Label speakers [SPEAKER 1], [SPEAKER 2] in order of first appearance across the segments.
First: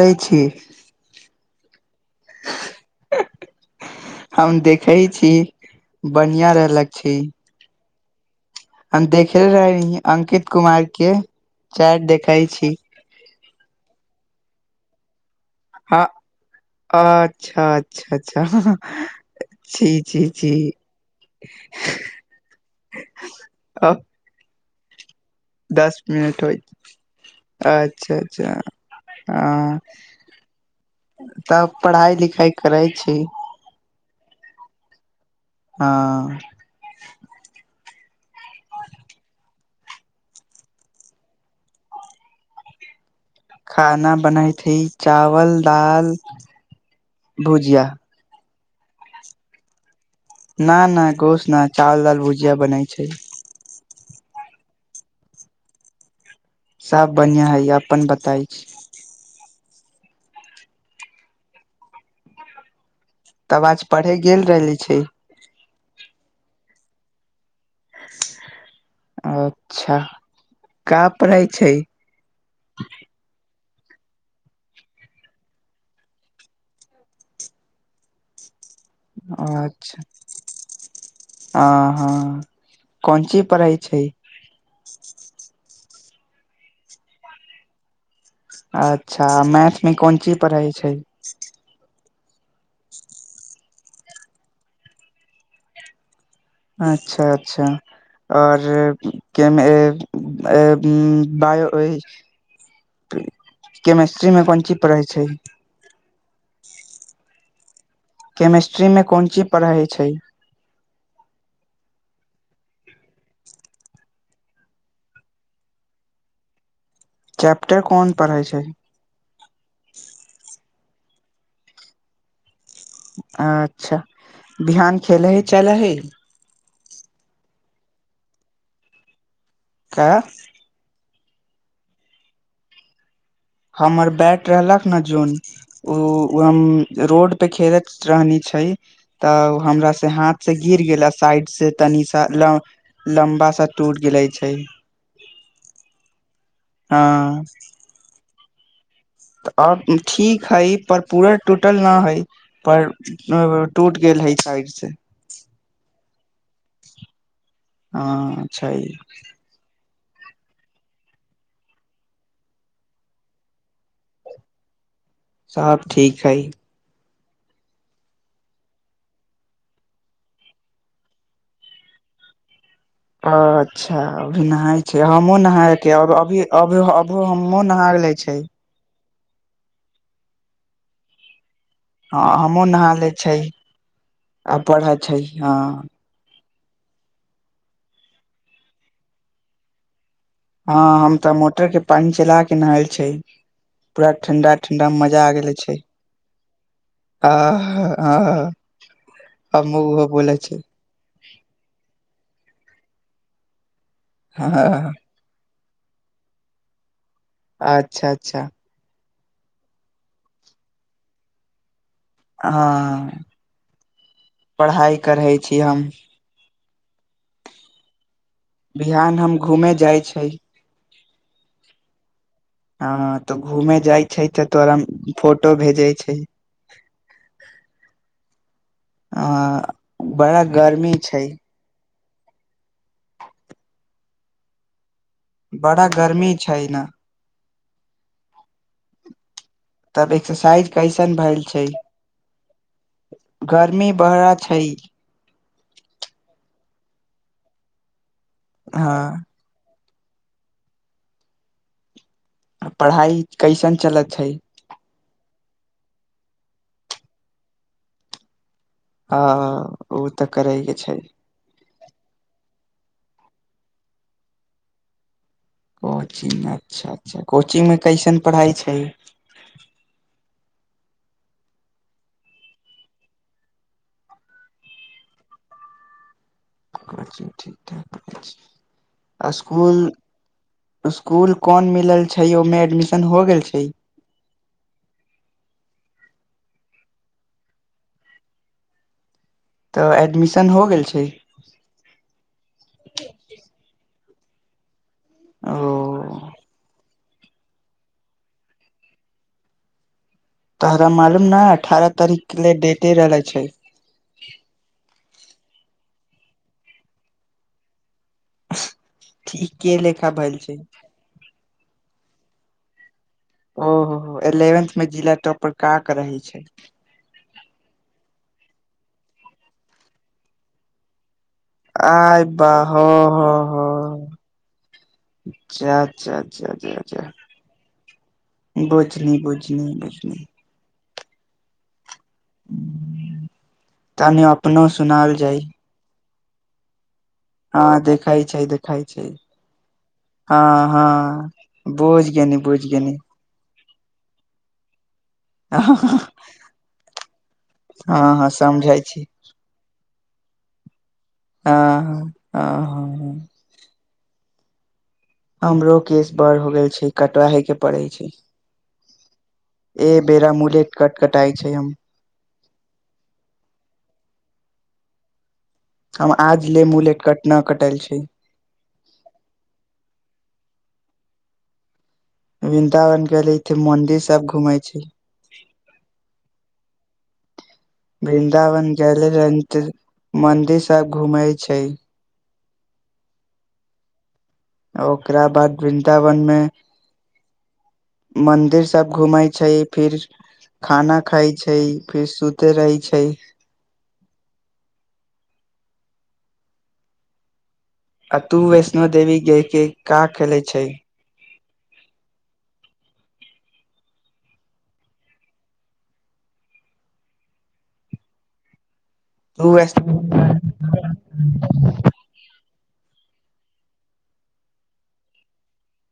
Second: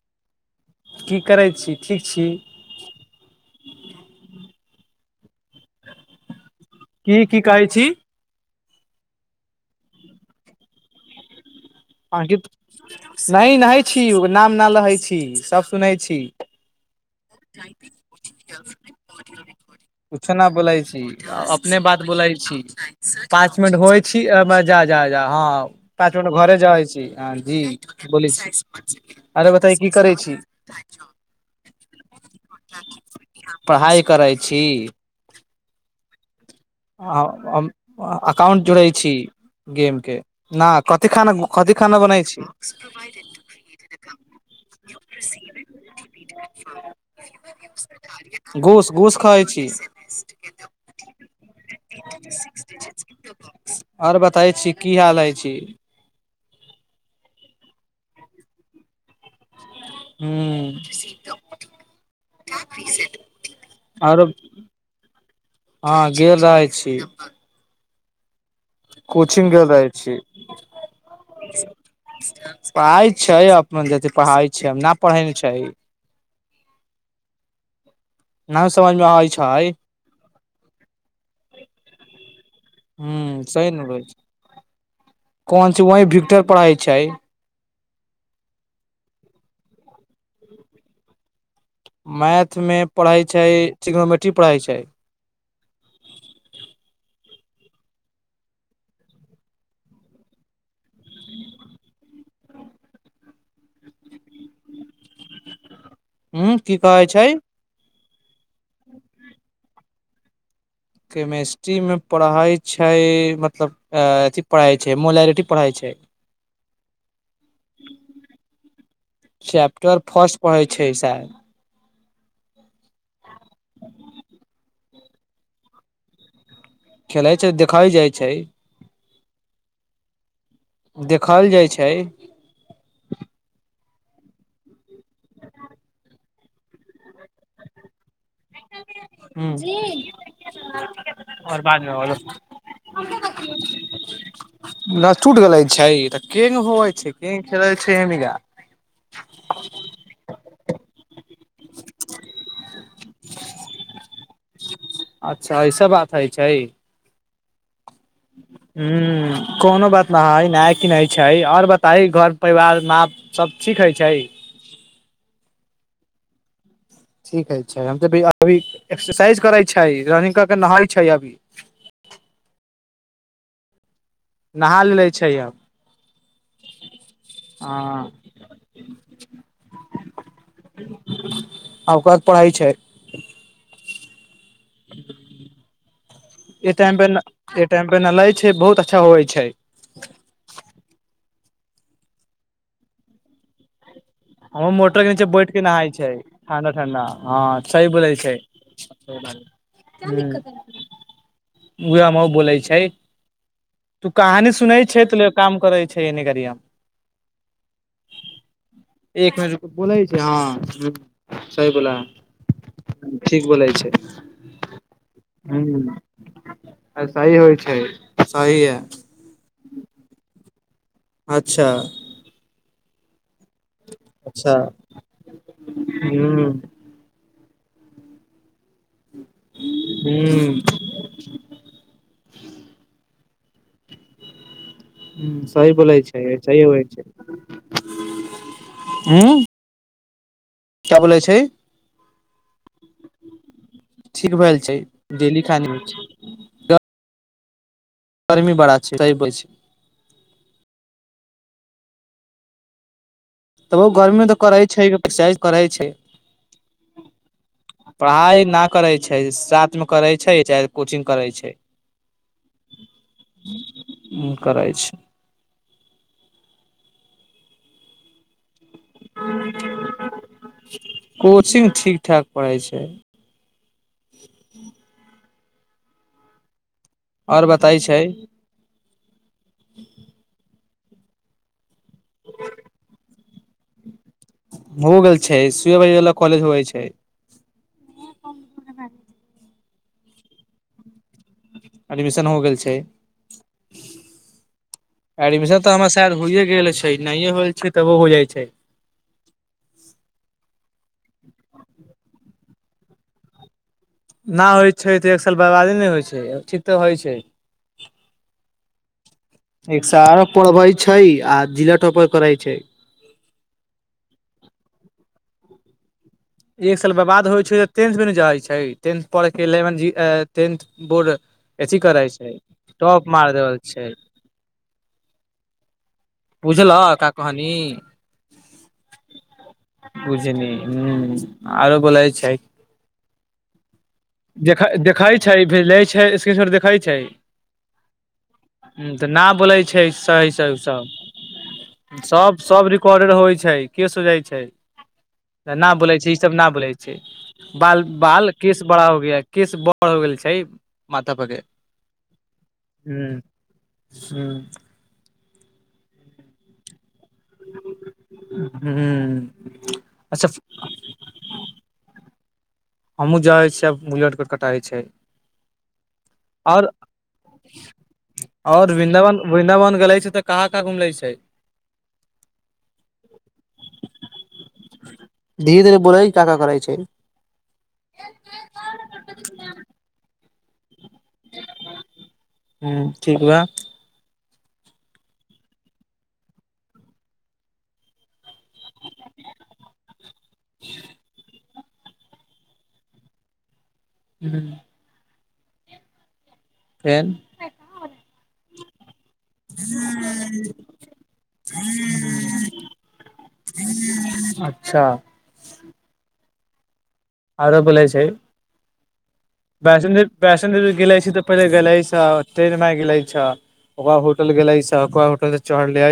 [SPEAKER 1] कहै छी
[SPEAKER 2] की कर छी। [unintelligible] ठीक छी।
[SPEAKER 1] प
[SPEAKER 2] [unintelligible]
[SPEAKER 1] छी। [unintelligible] बढ़िया रहलक छै।
[SPEAKER 2] की की कहै
[SPEAKER 1] [unintelligible]
[SPEAKER 2] छी
[SPEAKER 1] हम देख। [unintelligible] खेल रहे हं अंकित कुमार। [unintelligible] के। [unintelligible] चारट देखै छी। [unintelligible]
[SPEAKER 2] न -न छी ओकर नाम न लै छी। [unintelligible] तब सुनै
[SPEAKER 1] हँ
[SPEAKER 2] छी।
[SPEAKER 1] अच्छा
[SPEAKER 2] [unintelligible]
[SPEAKER 1] अच्छा अच्छा छी छी
[SPEAKER 2] कछ नहि बोलै छी अपने बात बोलै छी पाँच मिनट होइ
[SPEAKER 1] अब
[SPEAKER 2] छी अ। [unintelligible] मजा जा। [unintelligible] हँ
[SPEAKER 1] दस
[SPEAKER 2] पाच
[SPEAKER 1] मिनट
[SPEAKER 2] घरे
[SPEAKER 1] होइ
[SPEAKER 2] जाै छी जी
[SPEAKER 1] अच्छा
[SPEAKER 2] बोली छी
[SPEAKER 1] अच्छा
[SPEAKER 2] आरे बता
[SPEAKER 1] हँ
[SPEAKER 2] की करै छी। [unintelligible]
[SPEAKER 1] पढ़ाइ लिखाइ करै छी।
[SPEAKER 2] पढ़ाइ करै
[SPEAKER 1] [unintelligible]
[SPEAKER 2] छी। [unintelligible]
[SPEAKER 1] हँ। [unintelligible]
[SPEAKER 2] आ। [unintelligible] अाउंट जोड़ै छी। [unintelligible] गेमके न कथिी खाना -कथिी खाना बनै छै। [unintelligible]
[SPEAKER 1] खाना बनाई थी चावल दाल [unintelligible] भुजिया। [unintelligible]
[SPEAKER 2] घूस -घोस खाइ छी। [unintelligible]
[SPEAKER 1] न नहि गो। [unintelligible] उसना चावल दालि भुजिया बनै छै। [unintelligible]
[SPEAKER 2] आर बताै छी की हाल है छी। [unintelligible]
[SPEAKER 1] सभ बढ़िआँ हइ अपन बताय छी। [unintelligible]
[SPEAKER 2] ह्मं। [unintelligible]
[SPEAKER 1] तब आज पढ़े गेल रहले छै। [unintelligible]
[SPEAKER 2] हँ गेल रह छी। [unintelligible]
[SPEAKER 1] [unintelligible]
[SPEAKER 2] कोचिंग गेल रहे
[SPEAKER 1] अच्छा
[SPEAKER 2] छी
[SPEAKER 1] का पढ़ै छै
[SPEAKER 2] [unintelligible] पाय छै। ढ़। [unintelligible]
[SPEAKER 1] अच्छा ह- हँ। [unintelligible]
[SPEAKER 2] ह
[SPEAKER 1] कोन ची
[SPEAKER 2] सही
[SPEAKER 1] पढ़ाई
[SPEAKER 2] ने कहै
[SPEAKER 1] छै। [unintelligible] [unintelligible]
[SPEAKER 2] वही विक्टर पढ़ै छै। [unintelligible]
[SPEAKER 1] अच्छा मैथमे कोन चीज पढ़ै छै। [unintelligible]
[SPEAKER 2] मैथमे पढ़ै छै सिग्नोमेट्री पढ़ै छै। [unintelligible]
[SPEAKER 1] अच्छा -अच्छा आओर -ब। [unintelligible] हिस्ट्रीमे कोन चीज पढ़ै छै। [unintelligible]
[SPEAKER 2] हू की कहै छै। [unintelligible]
[SPEAKER 1] केमेिस्ट्री में कोन ची पढ़ा हइ छै। छै। [unintelligible]
[SPEAKER 2] केमेिस्ट्रीमे पढ़इ छै मतलब अथि पढ़इ छै मोलरििटी पढ़इ छै।
[SPEAKER 1] चैप्टर
[SPEAKER 2] [unintelligible]
[SPEAKER 1] कोन पढ़ै छै
[SPEAKER 2] [unintelligible] चैपटर फारट पढे। छै साल। [unintelligible]
[SPEAKER 1] अच्छा बिहान खेल हइ चल हइ। [unintelligible]
[SPEAKER 2] खेलैत छै देखाई जाइत छै। [unintelligible]
[SPEAKER 1] की। [unintelligible]
[SPEAKER 2] देखल जाइ छै। [unintelligible]
[SPEAKER 1] हमर बैट रहलक न जोन ओ। हम [unintelligible] रोड पे खेलैत रहनी छै
[SPEAKER 2] ह
[SPEAKER 1] तऽ हमरा से हाथ से गिर गेला साइड
[SPEAKER 2] आओर
[SPEAKER 1] से
[SPEAKER 2] बाद
[SPEAKER 1] तनी
[SPEAKER 2] मे
[SPEAKER 1] सा -लम्बा सा टूट गेले छै।
[SPEAKER 2] लहसुट गलै
[SPEAKER 1] [unintelligible]
[SPEAKER 2] छै तऽ केंग होइ छै केंग
[SPEAKER 1] हँ
[SPEAKER 2] खेलै छै हमगा। [unintelligible]
[SPEAKER 1] तऽ आ ठीक। [unintelligible] हई पर पूरा टूटल न हई पर टूट गेल हई साइड से।
[SPEAKER 2] अच्छा ईऐस बात। इ छै। [unintelligible]
[SPEAKER 1] हँ छै
[SPEAKER 2] [unintelligible] हं कोनो बात। न- न किनै छै आओर बताय घर परिवार माप सब ठीक हइ छै। [unintelligible]
[SPEAKER 1] सब ठीक हइ। [unintelligible]
[SPEAKER 2] ठीक है छै हम तऽ अभी एक्सरसाइज करैत छै रनिंग क के नहाइत छै अभी। [unintelligible]
[SPEAKER 1] हँ अच्छा। अच् अभी नहााय
[SPEAKER 2] नहा
[SPEAKER 1] छै
[SPEAKER 2] लेले
[SPEAKER 1] हमहुँ
[SPEAKER 2] आब
[SPEAKER 1] नहाायके अभी -अभो हमोँ नहा ले छै।
[SPEAKER 2] ह। [unintelligible]
[SPEAKER 1] हँ हमूँ नहा ले छै। [unintelligible] आ पढ़ै छै हँ। [unintelligible]
[SPEAKER 2] एहि टाइम पे- ए टाइम पे ने लै छै बहुत अच्छा होवे छै।
[SPEAKER 1] हँ हम तऽ मोटर के पानि चला के नहल छै। [unintelligible]
[SPEAKER 2] हम
[SPEAKER 1] ठंडा
[SPEAKER 2] मोटर के
[SPEAKER 1] मजा
[SPEAKER 2] नीचे
[SPEAKER 1] आ
[SPEAKER 2] बैठ
[SPEAKER 1] गेले
[SPEAKER 2] के नहााय छै ठंडा -ठंडा ह सही बोले
[SPEAKER 1] आ
[SPEAKER 2] छैह हम
[SPEAKER 1] हमु उहो बोले छै
[SPEAKER 2] बोलै छै। छै। [unintelligible] तू कहानी
[SPEAKER 1] हँ
[SPEAKER 2] सुनै छै त काम। [unintelligible] छैने करियाम। [unintelligible]
[SPEAKER 1] अच्छा -अच्छा। [unintelligible]
[SPEAKER 2] एक मिनट बोलै छै हँ सही बोला। [unintelligible]
[SPEAKER 1] हँ [unintelligible]
[SPEAKER 2] ठीक बोलै छै
[SPEAKER 1] पढ़ाइ करै छी हम।
[SPEAKER 2] आ सही होइ छै। [unintelligible] है
[SPEAKER 1] बिहान हम घूमे जाइ छै। [unintelligible]
[SPEAKER 2] अच्छा। [unintelligible]
[SPEAKER 1] आ। तऽ घूमे जाइ छै, तऽ
[SPEAKER 2] अच्छा
[SPEAKER 1] तोरा फोटो भेजे
[SPEAKER 2] ह
[SPEAKER 1] छै। आ
[SPEAKER 2] ह
[SPEAKER 1] बड़ा गर्मी छै।
[SPEAKER 2] ह सही
[SPEAKER 1] बड़ा
[SPEAKER 2] बोलाय छै,
[SPEAKER 1] गर्मी
[SPEAKER 2] सह
[SPEAKER 1] ने
[SPEAKER 2] हो छै। उँ। [unintelligible]
[SPEAKER 1] तभी। [unintelligible] एक्सरसाइज कैसन भेल छै। [unintelligible] गर्मी बड़ा
[SPEAKER 2] ठीक भेल छै, डेली खा। गर्मी बड़ा छै,
[SPEAKER 1] हँ
[SPEAKER 2] सही छै।
[SPEAKER 1] आ पढ़ाई। कैसन
[SPEAKER 2] तऽब
[SPEAKER 1] चलत
[SPEAKER 2] गर्मी
[SPEAKER 1] छै
[SPEAKER 2] तऽ करै छै। करै छै, पढ़ाई न। करै छै,
[SPEAKER 1] हँ
[SPEAKER 2] साथ में
[SPEAKER 1] ओ
[SPEAKER 2] करै
[SPEAKER 1] तऽ
[SPEAKER 2] छै
[SPEAKER 1] करे
[SPEAKER 2] चाहे
[SPEAKER 1] के छै
[SPEAKER 2] कोचिंग करै छै। उ करै छै।
[SPEAKER 1] कोचिंग अच्छा-अच्छा कोचिंग में कैसन। पढ़ाई छै।
[SPEAKER 2] कोचिंग ठीक-ठाक पढ़ाई छै। आओर बताय छै।
[SPEAKER 1] इसकुल। स्कूल कौन में। छै, ओहिमें एडमिशन हो गेल छै।
[SPEAKER 2] हो गेल छै सुए बजे वाला कॉलेज होइय छै।
[SPEAKER 1] तऽ एडमिशन हो गेल छै।
[SPEAKER 2] एडमिशन हो गेल छै। एडमिशन तऽ
[SPEAKER 1] ओ
[SPEAKER 2] हमरा शायद, होइए गेल अछि। नाए होल छै, तबो हो जाइ छै।
[SPEAKER 1] तोरा मालूम ने अठारह तारीख के ले डेटे रहले छै।
[SPEAKER 2] ना हो छै, तऽ एक साल। बर्बादे नहि होइ छै, ठीक तऽ होइ छै।
[SPEAKER 1] ठीक के
[SPEAKER 2] एक
[SPEAKER 1] लेखा
[SPEAKER 2] साल
[SPEAKER 1] भेल
[SPEAKER 2] पढ़बै छै, आ जिला टाँपर। करइ छै।
[SPEAKER 1] ओहो हो एलेवन्थ में जिला टॉपर का। कर रही छै
[SPEAKER 2] एक साल ब बाद होइ छै टें भ न जाइ छै। छै टेंथ पढ़के इलेवन् -ज टेंथ बोर्ड। अथी करै
[SPEAKER 1] आइ
[SPEAKER 2] छै टॉप
[SPEAKER 1] बाहाह
[SPEAKER 2] मार
[SPEAKER 1] हो
[SPEAKER 2] देबल छै
[SPEAKER 1] -हो अच्छ-
[SPEAKER 2] बुझलह
[SPEAKER 1] अच्छा। ्ाा
[SPEAKER 2] का कहनी
[SPEAKER 1] बुझनी- बुझनी- बुझनी। [unintelligible]
[SPEAKER 2] ह आरो बोलै छै। [unintelligible]
[SPEAKER 1] बुझनी तनी
[SPEAKER 2] देख
[SPEAKER 1] अपनो
[SPEAKER 2] देखा
[SPEAKER 1] सुनाल
[SPEAKER 2] छै,
[SPEAKER 1] जाइ
[SPEAKER 2] भेजलै छै। तर देखै छै।
[SPEAKER 1] हँ देखाय छै, देखाय
[SPEAKER 2] ह
[SPEAKER 1] छै,
[SPEAKER 2] तऽ न बोलै छै सही से
[SPEAKER 1] हँ
[SPEAKER 2] सब
[SPEAKER 1] हँ बुझ गनी बुझ गेनी।
[SPEAKER 2] के सोझइ छै। [unintelligible] न
[SPEAKER 1] हँ
[SPEAKER 2] बोलै छै ई सब न बोलै छै बाल-
[SPEAKER 1] हँ
[SPEAKER 2] बाल केस।
[SPEAKER 1] समझै
[SPEAKER 2] बड़ा हो
[SPEAKER 1] छी
[SPEAKER 2] ग केस बड़ हो गेल छै मथा पर के ह।
[SPEAKER 1] हँ हँ हँ
[SPEAKER 2] [unintelligible] ह्मं। [unintelligible]
[SPEAKER 1] हमरो केस बड़ हो गेल छै कट हे के पड़े। [unintelligible]
[SPEAKER 2] ह
[SPEAKER 1] ए
[SPEAKER 2] अच्छा
[SPEAKER 1] बेेरा मुूल कटकटइ छै। [unintelligible]
[SPEAKER 2] हमहूँ जाै छियै आब बुलेटके कटाै छै।
[SPEAKER 1] हम आज
[SPEAKER 2] [unintelligible]
[SPEAKER 1] ले
[SPEAKER 2] आओर
[SPEAKER 1] मुलेट कट न कटल छै
[SPEAKER 2] -आओर वृन्दावन -वृन्दावन गेले छै तऽ कहाँ। कका घुम लै छै। [unintelligible]
[SPEAKER 1] वृंन्दावन के भेले इे मंदिर सब घूमे छै। [unintelligible]
[SPEAKER 2] धीरे धीरे बोलाय क का करै छै। [unintelligible]
[SPEAKER 1] मन्दिर। [unintelligible] सब घूमै छै। [unintelligible]
[SPEAKER 2] ह्म ठीक ब। [unintelligible]
[SPEAKER 1] ओकरा बाद वृन्दावन मे। [unintelligible] मंदिर सब घूमे छै फिर खाना खााय छै। छै फिर सुते रहै छै। [unintelligible]
[SPEAKER 2] हूं। [unintelligible] फेर। [unintelligible]
[SPEAKER 1] अ तू वैष्णो देवी गेके का खेलैत छै।
[SPEAKER 2] अच्छा। [unintelligible] आरो बोलै छै। [unintelligible]
[SPEAKER 1] तू
[SPEAKER 2] वैष्णदवी- वैष्णो देवी ग गेलै छी त पहिे गलाै आ े ग। ा ओकरा होटल गेले ओक होटल से चढ़ले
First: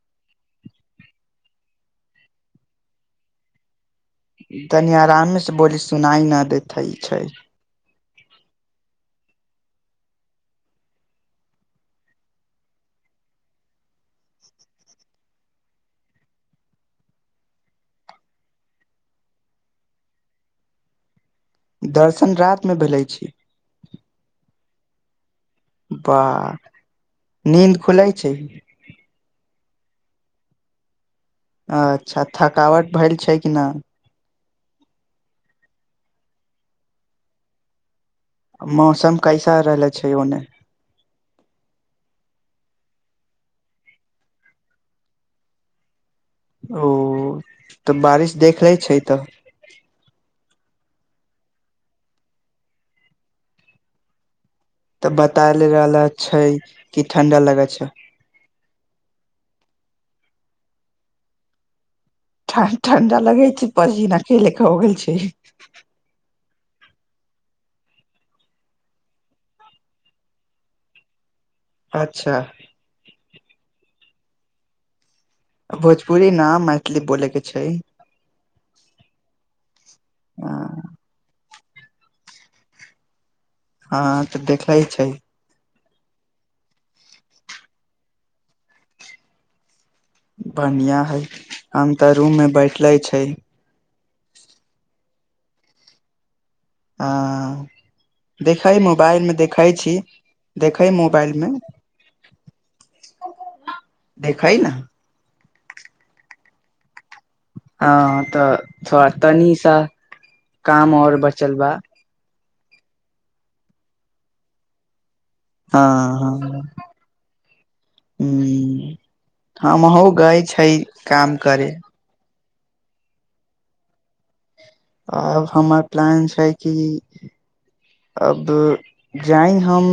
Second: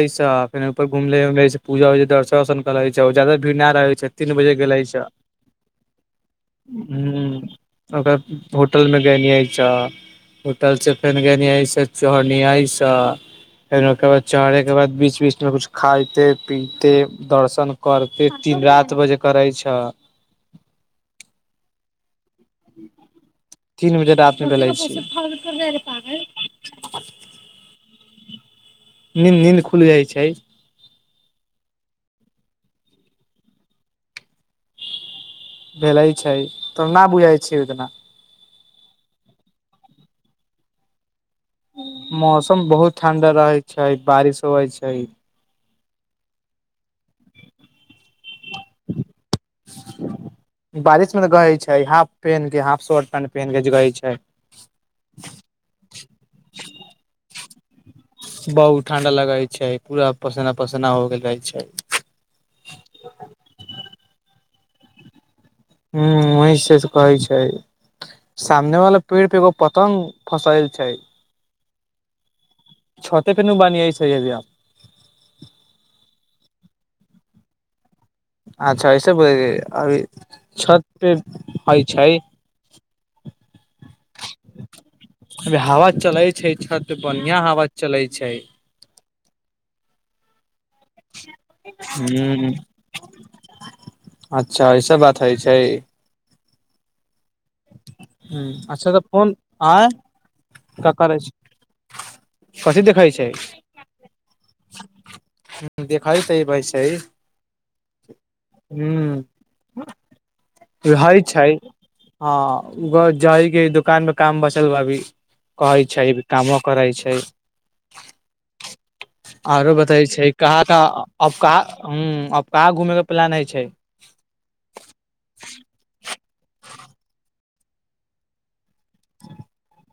[SPEAKER 2] फ ऊर घुले उ पूजा दर्शन वर्शन कर ज जादा भीड़ न रहे छै। तीन बजे गेले
[SPEAKER 1] तनी
[SPEAKER 2] छह
[SPEAKER 1] आराममे से बोली सुनाई न देते छै। [unintelligible]
[SPEAKER 2] अ। [unintelligible] होटल मे गेलिय छह होटल से फेर गेलियस चढ़लिय छ फेर ओकर बाद चढ़े के बाद- बीच बीच मे कुछ खाइते पीते दर्शन करते तीन रति बजे करै छ।
[SPEAKER 1] दर्शन रात मे भेले छै
[SPEAKER 2] तीन मिनट आने प लै छै। [unintelligible] फल। [unintelligible]
[SPEAKER 1] बाह नीन्द खुलय छैय।
[SPEAKER 2] नीन्द नीन्द खुलि जाइ छैय।
[SPEAKER 1] अच्छा थकावट भेल छैय कि नैय।
[SPEAKER 2] भेलै छैय तो न बुझैत छैय ओतना।
[SPEAKER 1] मौसम कैसा रहले छै ओने। [unintelligible]
[SPEAKER 2] मौसम बहुत ठण्डा रहैत छै बारिश होइ छै। [unintelligible]
[SPEAKER 1] ओ तऽ बारिश देख लै छै तऽ। [unintelligible]
[SPEAKER 2] बारिश मे गै छैय हाफ पहिन के हाफ शर्ट पैंट पहिन के गै छैय।
[SPEAKER 1] तऽ बताल रहल छैय की ठंडा लगे अच्छा
[SPEAKER 2] बहुत ठण्डा लगै छैय पूरा पसीना पसीना हो गेल रहै छैय।
[SPEAKER 1] ठण ठण्डा लगे छैय बहिन अकेले। कहे छैय
[SPEAKER 2] हूँ वहीं से से कहै छैय सामने वाला पेड़ पे एगो पतंग फसल छैय।
[SPEAKER 1] अच्छा
[SPEAKER 2] [unintelligible]
[SPEAKER 1] भोजपुरी ना मैथिली बोलैके छैय।
[SPEAKER 2] अच्छा एसे बोलल जाए अभी छत पे होइ छैय।
[SPEAKER 1] हाँ तऽ देखेऽ छैय।
[SPEAKER 2] चलै छै छत बढ़िआ हावा चलैत छैय।
[SPEAKER 1] बढ़िआँ हइ हम तऽ रूममे
[SPEAKER 2] ह
[SPEAKER 1] बैठले छैय।
[SPEAKER 2] अच्छा ऐसा बात होइ छैय। ह
[SPEAKER 1] आं देखै
[SPEAKER 2] अच्छा तऽ
[SPEAKER 1] मोबाइल
[SPEAKER 2] फोन
[SPEAKER 1] मे देखै
[SPEAKER 2] आय
[SPEAKER 1] छीय देखै
[SPEAKER 2] का करै छै
[SPEAKER 1] मोबाइल मे
[SPEAKER 2] कथी देखै छै
[SPEAKER 1] देखै ने।
[SPEAKER 2] हं देखइ छैह भइ छैय।
[SPEAKER 1] हँ तऽ थोड़ा तनी सा काम आओर
[SPEAKER 2] हय छै
[SPEAKER 1] बचल बा।
[SPEAKER 2] हँ घर जाइके दुकान मे काम बचल बा अभी। कहै
[SPEAKER 1] हँ
[SPEAKER 2] छैय
[SPEAKER 1] हँ
[SPEAKER 2] कामो करै छैय।
[SPEAKER 1] हूँ
[SPEAKER 2] आरो
[SPEAKER 1] हमहुँ
[SPEAKER 2] बताै छैय
[SPEAKER 1] गय
[SPEAKER 2] कहाँ
[SPEAKER 1] छै
[SPEAKER 2] कहाँ
[SPEAKER 1] काम
[SPEAKER 2] अब कहाँ
[SPEAKER 1] करे
[SPEAKER 2] हूँ। आब कहाँ घुमेके प्लान हइ छैय।
[SPEAKER 1] आब हमर प्लान छैय कि अब जाइ हम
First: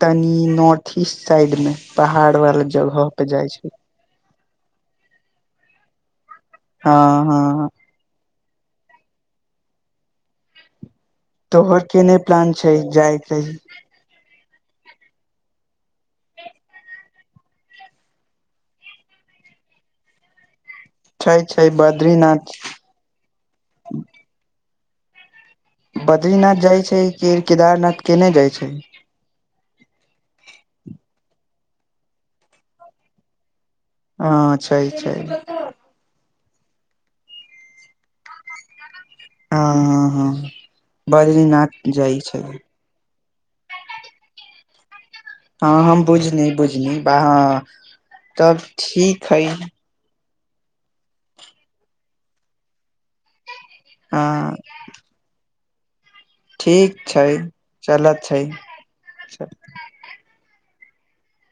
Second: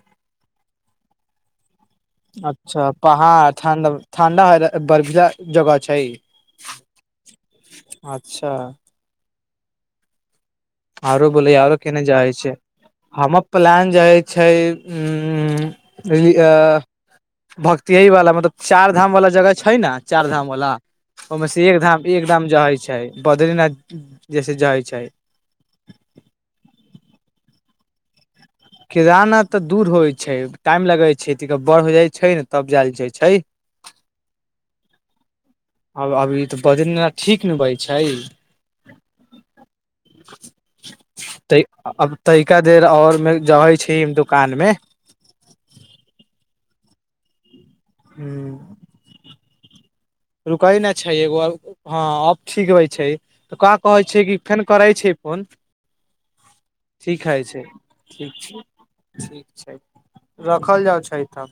[SPEAKER 1] तनी नार्थ ईस्ट साइड मे। पहाड़ वाला
[SPEAKER 2] अच्छा
[SPEAKER 1] जगह पे जाइ
[SPEAKER 2] पहाड़
[SPEAKER 1] छै
[SPEAKER 2] ठण्डा ठण्डा होले। बर्फीला जगह छैय।
[SPEAKER 1] हँ हँ हँ
[SPEAKER 2] अच्छा। आरो बोलै, आरो
[SPEAKER 1] तोहर
[SPEAKER 2] केने जाइ
[SPEAKER 1] प्लान
[SPEAKER 2] छै,
[SPEAKER 1] जाय के
[SPEAKER 2] हमर प्लान जे अछि। छै उं हुं भक्तियवला मतलब चारि धामवला जगह छै ने चारि धामवला
[SPEAKER 1] छै
[SPEAKER 2] ओहिमे
[SPEAKER 1] छै
[SPEAKER 2] से एक धाम एक धाम
[SPEAKER 1] बद्रीनाथ
[SPEAKER 2] जाइ चाहै छै, बद्रीनाथ जैसे जाइ छै।
[SPEAKER 1] बद्रीनाथ जाय छैय कि केदारनाथ केने जाइ छैय।
[SPEAKER 2] केदारनाथ तऽ दूर होइ छैय टाइम लगै छै तनी बड़ हो जाइ छै ने तब जायल जाइ छैय।
[SPEAKER 1] अं छैय छैय।
[SPEAKER 2] आब अभी त भजन ठीक ने बजै छै
[SPEAKER 1] हँ हँ हँ
[SPEAKER 2] तै
[SPEAKER 1] बद्रीनाथ
[SPEAKER 2] अब
[SPEAKER 1] जाइ छै
[SPEAKER 2] तैका देर और मे जै छै दुकान मे।
[SPEAKER 1] हुं, उहां। तब ठीक हइ।
[SPEAKER 2] रुकै नहि छै एगो और, हँ अब ठीक होइ छै। त का कहै छै
[SPEAKER 1] हँ
[SPEAKER 2] कि फेन करै छियै फोन।
[SPEAKER 1] ठीक छै, चलत छै।
[SPEAKER 2] खल जाइ छै त।